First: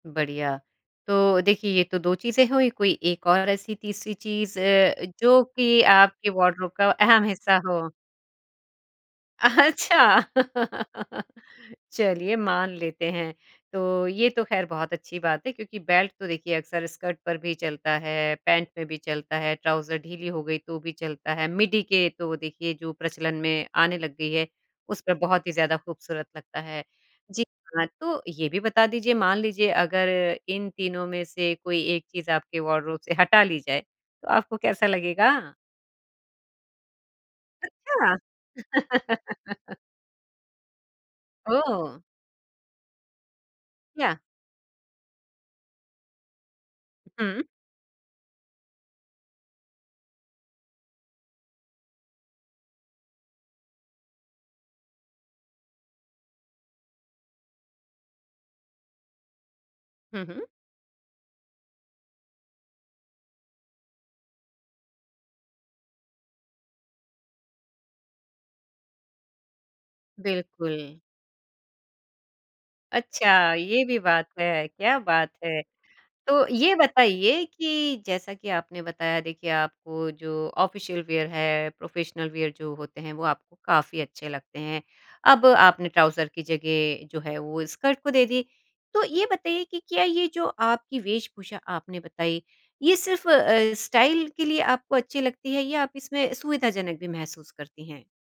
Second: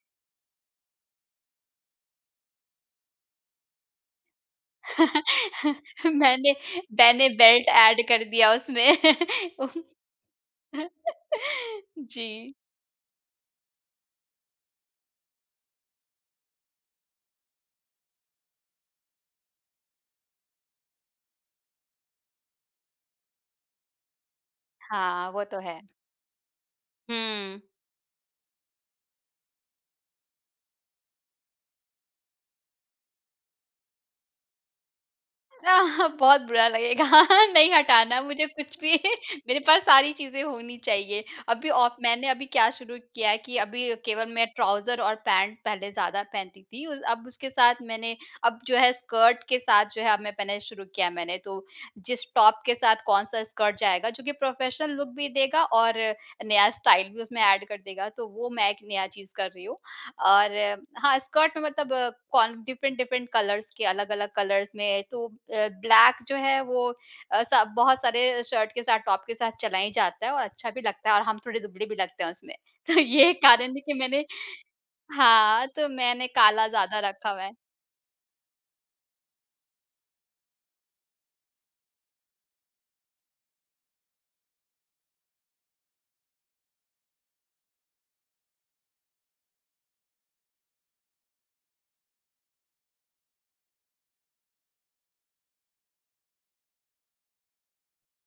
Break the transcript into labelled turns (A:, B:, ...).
A: बढ़िया। तो देखिए ये तो 2 चीज़ें हुईं कोई एक और ऐसी तीसरी चीज़ अ, जो कि आपके
B: मैंने
A: वार्डरोब का अहम
B: मैंने
A: हिस्सा
B: बेल्ट
A: हो?
B: एड कर दिया उसमें।
A: अच्छा चलिए
B: जी।
A: मान लेते हैं। तो ये तो खैर बहुत अच्छी बात है क्योंकि बेल्ट तो देखिए अक्सर स्कर्ट पर भी चलता है, पैंट में भी चलता है, ट्राउज़र ढीली हो गई तो भी चलता है, मिडी के तो देखिए जो प्रचलन में आने लग गई है, उस पर
B: हाँ, वो
A: बहुत ही
B: तो
A: ज़्यादा
B: है।
A: खूबसूरत लगता है। जी
B: हुँ।
A: हाँ, तो ये भी बता दीजिए मान लीजिए अगर इन तीनों में से कोई एक चीज़ आपके वार्डरोब से हटा ली जाए, तो आपको कैसा लगेगा?
B: अ, ह बहुत बुरा लगेगा। नहीं हटाना
A: अच्छा।
B: मुझे कुछ भी। मेरे पास सारी चीज़े होनी चाहिए। अभी औ
A: ओह!
B: मैंने अभी क्या शुरू किया है कि अभी
A: याह।
B: केवल मैं ट्राउज़र और पैंट पहले ज़्यादा पहनती थी। उ अब
A: हुँ।
B: उसके साथ मैंने अब जो है स्कर्ट के साथ जो है अब मैं पहनना शुरू किया है मैंने। तो जिस टॉप के साथ कौन-सा स्कर्ट जायेगा, जोकि प्रोफेशनल लुक भी देगा और नया स्टाइल भी उसमें एड कर देगा, तो वो मैं एक नया चीज़ कर रही हूँ।
A: हुँ, हुँ।
B: और हाँ, स्कर्ट मतलब कौन डिफरेंट-डिफरेंट कलर्स के, अलग-अलग कलर्स में तो अ, ब्लैक जो है वो अ, सब बहुत सारे अ, शर्ट के साथ, टॉप के साथ चला ही जाता है और अच्छा भी
A: बिल्कुल।
B: लगता है और हम थोड़े दुबले भी लगते हैं उसमें। तो ये
A: अच्छा,
B: कारण है
A: ये
B: कि
A: भी
B: मैंने
A: बात है। क्या बात है!
B: हाँ, तो मैंने
A: तो
B: काला
A: ये
B: ज़्यादा रखा हुआ
A: बताइए
B: है।
A: कि जैसा कि आपने बताया देखिए आपको जो ऑफ़िशियल वियर है, प्रोफ़ेशनल वियर जो होते हैं वो आपको काफ़ी अच्छे लगते हैं। अब आपने ट्राउज़र की जगह जो है वो स्कर्ट को दे दी। तो ये बताइए कि क्या ये जो आपकी वेशभूषा आपने बताई ये सिर्फ़ अ, स्टाइल के लिए आपको अच्छी लगती है या आप इसमें सुविधाजनक भी महसूस करती हैं?